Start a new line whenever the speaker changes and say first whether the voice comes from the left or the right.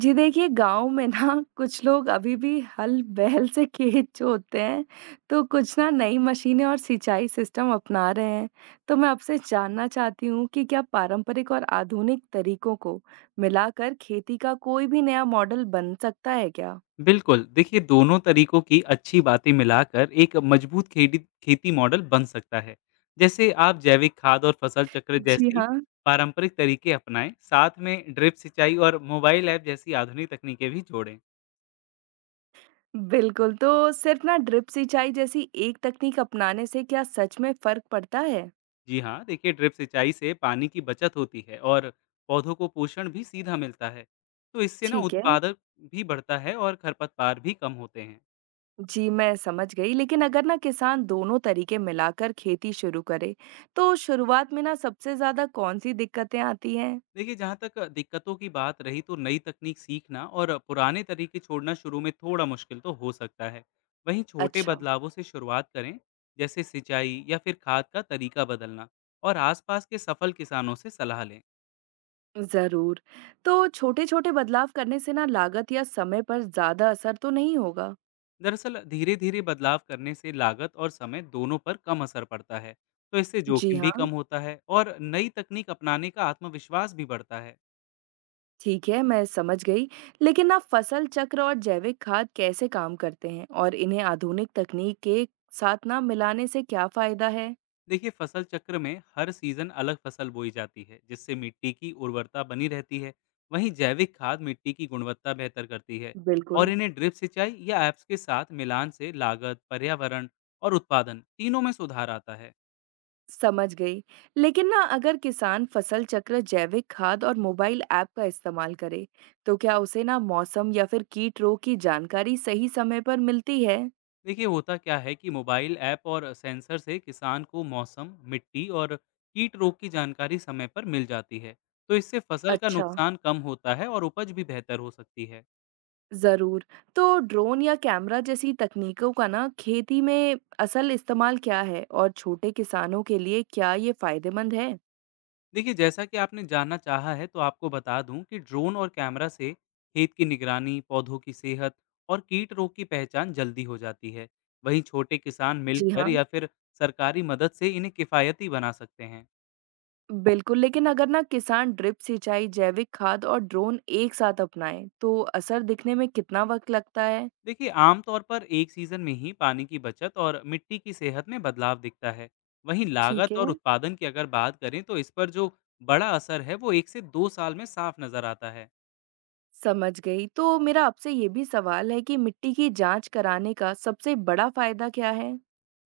right: जी देखिए, गाँव में ना कुछ लोग अभी भी हल-बैल से खेत जोतते हैं, तो कुछ ना नई मशीनें और सिंचाई सिस्टम अपना रहे हैं। तो मैं आपसे जानना चाहती हूँ कि क्या पारंपरिक और आधुनिक तरीकों को मिलाकर खेती का कोई भी नया मॉडल बन सकता है क्या?
left: बिल्कुल, देखिए दोनों तरीकों की अच्छी बातें मिलाकर एक मजबूत खेती खेती मॉडल बन सकता है। जैसे आप जैविक खाद और फसल चक्र
right: जी
left: जैसी
right: हाँ,
left: पारंपरिक तरीके अपनाएं, साथ में ड्रिप सिंचाई और मोबाइल ऐप जैसी आधुनिक तकनीकें भी जोड़ें।
right: बिल्कुल। तो सिर्फ ना ड्रिप सिंचाई जैसी एक तकनीक अपनाने से क्या सच में फ़र्क पड़ता है?
left: जी हाँ, देखिए ड्रिप सिंचाई से पानी की बचत होती है और पौधों को पोषण भी सीधा मिलता है। तो इससे ना
right: ठीक है।
left: उत्पादक भी बढ़ता है और खरपतवार भी कम होते हैं।
right: जी, मैं समझ गई, लेकिन अगर ना किसान दोनों तरीके मिलाकर खेती शुरू करे, तो शुरुआत में ना सबसे ज़्यादा कौन-सी दिक्कतें आती हैं?
left: देखिए, जहाँ तक दिक्कतों की बात रही तो नई तकनीक सीखना और पुराने तरीके छोड़ना शुरू में थोड़ा मुश्किल तो हो सकता है। वहीं छोटे
right: अच्छा,
left: बदलावों से शुरुआत करें, जैसे सिंचाई या फिर खाद का तरीका बदलना और आसपास के सफल किसानों से सलाह लें।
right: ज़रूर। तो छोटे-छोटे बदलाव करने से ना लागत या समय पर ज़्यादा असर तो नहीं होगा?
left: दरअसल धीरे-धीरे बदलाव करने से लागत और समय दोनों पर कम असर पड़ता है, तो इससे
right: जी
left: जोखिम भी
right: हाँ,
left: कम होता है और नई तकनीक अपनाने का आत्मविश्वास भी बढ़ता है।
right: ठीक है, मैं समझ गई। लेकिन ना फसल चक्र और जैविक खाद कैसे काम करते हैं और इन्हें आधुनिक तकनीक के साथ ना मिलाने से क्या फायदा है?
left: देखिए फसल चक्र में हर सीजन अलग फसल बोई जाती है जिससे मिट्टी की उर्वरता बनी रहती है। वहीं जैविक खाद मिट्टी की गुणवत्ता बेहतर करती है और
right: बिल्कुल।
left: इन्हें ड्रिप सिंचाई या ऐप्स के साथ मिलान से लागत, पर्यावरण और उत्पादन तीनों में सुधार आता है।
right: समझ गई। लेकिन ना अगर किसान फसल चक्र, जैविक खाद और मोबाइल ऐप का इस्तेमाल करे, तो क्या उसे ना मौसम या फिर कीट रोग की जानकारी सही समय पर मिलती है?
left: देखिए होता क्या है कि मोबाइल ऐप और सेंसर से किसान को मौसम, मिट्टी और कीट रोग की जानकारी समय पर मिल जाती है। तो इससे फसल का
right: अच्छा,
left: नुकसान कम होता है और उपज भी बेहतर हो सकती है।
right: ज़रूर। तो ड्रोन या कैमरा जैसी तकनीकों का ना खेती में असल इस्तेमाल क्या है और छोटे किसानों के लिए क्या ये फायदेमंद है?
left: देखिए जैसा कि आपने जानना चाहा है तो आपको बता दूं कि ड्रोन और कैमरा से खेत की निगरानी, पौधों की सेहत और कीट रोग की पहचान जल्दी हो जाती है। वहीं छोटे किसान
right: जी
left: मिलकर
right: हाँ,
left: या फिर सरकारी मदद से इन्हें किफ़ायती बना सकते हैं।
right: बिल्कुल, लेकिन अगर ना किसान ड्रिप सिंचाई, जैविक खाद और ड्रोन एक साथ अपनाएं, तो असर दिखने में कितना वक्त लगता है?
left: देखिए आमतौर पर एक सीज़न में ही पानी की बचत और मिट्टी की सेहत में बदलाव दिखता है। वहीं
right: ठीक
left: लागत और
right: है,
left: उत्पादन की अगर बात करें तो इस पर जो बड़ा असर है वो एक से दो साल में साफ नज़र आता है।
right: समझ गई। तो मेरा आपसे ये भी सवाल है कि मिट्टी की जाँच कराने का सबसे बड़ा फ़ायदा क्या है?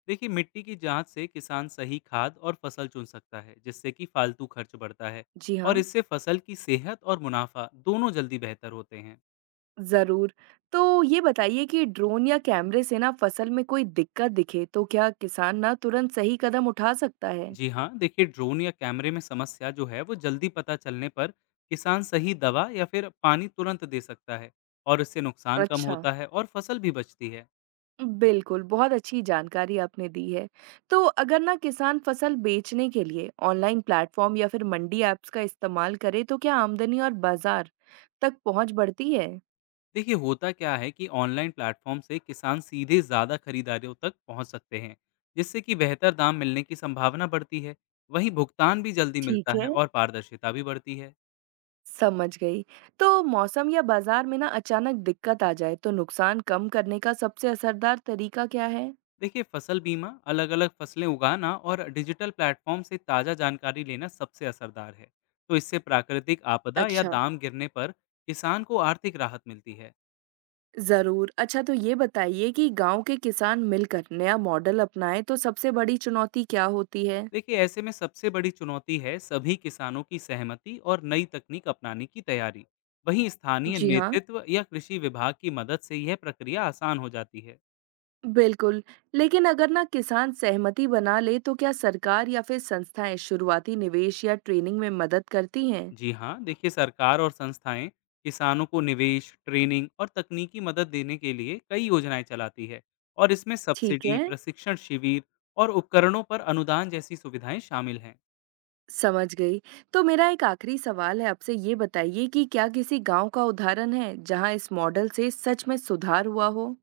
left: देखिए मिट्टी की जांच से किसान सही खाद और फसल चुन सकता है जिससे कि फालतू खर्च बढ़ता है।
right: जी
left: और
right: हाँ।
left: इससे फसल की सेहत और मुनाफा दोनों जल्दी बेहतर होते हैं।
right: ज़रूर। तो ये बताइए कि ड्रोन या कैमरे से ना फसल में कोई दिक्कत दिखे तो क्या किसान ना तुरंत सही कदम उठा सकता है?
left: जी हाँ, देखिए ड्रोन या कैमरे में समस्या जो है वो जल्दी पता चलने पर किसान सही दवा या फिर पानी तुरंत दे सकता है। और इससे नुकसान कम
right: अच्छा।
left: होता है और फसल भी बचती है।
right: बिल्कुल, बहुत अच्छी जानकारी आपने दी है। तो अगर ना किसान फसल बेचने के लिए ऑनलाइन प्लेटफ़ॉर्म या फिर मंडी ऐप्स का इस्तेमाल करे तो क्या आमदनी और बाज़ार तक पहुँच बढ़ती है?
left: देखिए होता क्या है कि ऑनलाइन प्लेटफॉर्म से किसान सीधे ज़्यादा खरीदारों तक पहुंच सकते हैं जिससे कि बेहतर दाम मिलने की संभावना बढ़ती है। वहीं भुगतान भी जल्दी मिलता
right: ठीक है।
left: है और पारदर्शिता भी बढ़ती है।
right: समझ गई। तो मौसम या बाजार में ना अचानक दिक्कत आ जाए तो नुकसान कम करने का सबसे असरदार तरीका क्या है?
left: देखिए फसल बीमा, अलग अलग फसलें उगाना और डिजिटल प्लेटफॉर्म से ताज़ा जानकारी लेना सबसे असरदार है। तो इससे प्राकृतिक आपदा या
right: अच्छा,
left: दाम गिरने पर किसान को आर्थिक राहत मिलती है।
right: जरूर। अच्छा, तो ये बताइए कि गांव के किसान मिलकर नया मॉडल अपनाएं तो सबसे बड़ी चुनौती क्या होती है?
left: देखिए ऐसे में सबसे बड़ी चुनौती है सभी किसानों की सहमति और नई तकनीक अपनाने की तैयारी। वहीं स्थानीय
right: जी हाँ,
left: नेतृत्व या कृषि विभाग की मदद से यह प्रक्रिया आसान हो जाती है।
right: बिल्कुल। लेकिन अगर ना किसान सहमति बना ले तो क्या सरकार या फिर संस्थाएं शुरुआती निवेश या ट्रेनिंग में मदद करती हैं?
left: जी हाँ, देखिए सरकार और संस्थाएं किसानों को निवेश, ट्रेनिंग और तकनीकी मदद देने के लिए कई योजनाएं चलाती है। और इसमें
right: ठीक
left: सब्सिडी,
right: है,
left: प्रशिक्षण शिविर और उपकरणों पर अनुदान जैसी सुविधाएं शामिल हैं।
right: समझ गई। तो मेरा एक आखिरी सवाल है, आपसे ये बताइए कि क्या किसी गाँव का उदाहरण है जहाँ इस मॉडल से सच में सुधार हुआ हो?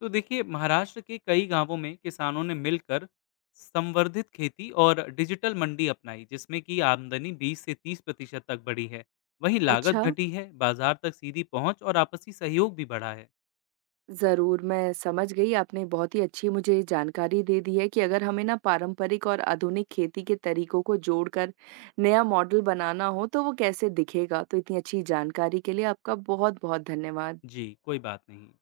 left: तो देखिए महाराष्ट्र के कई गांवों में किसानों ने मिलकर संवर्धित खेती और डिजिटल मंडी अपनाई जिसमें कि आमदनी 20 से 30% तक बढ़ी है। वहीं
right: अच्छा,
left: लागत घटी है, बाजार तक सीधी पहुंच और आपसी सहयोग भी बढ़ा है।
right: ज़रूर। मैं समझ गई, आपने बहुत ही अच्छी मुझे जानकारी दे दी है कि अगर हमें ना पारंपरिक और आधुनिक खेती के तरीकों को जोड़कर नया मॉडल बनाना हो तो वो कैसे दिखेगा। तो इतनी अच्छी जानकारी के लिए आपका बहुत-बहुत धन्यवाद।
left: जी कोई बात नहीं।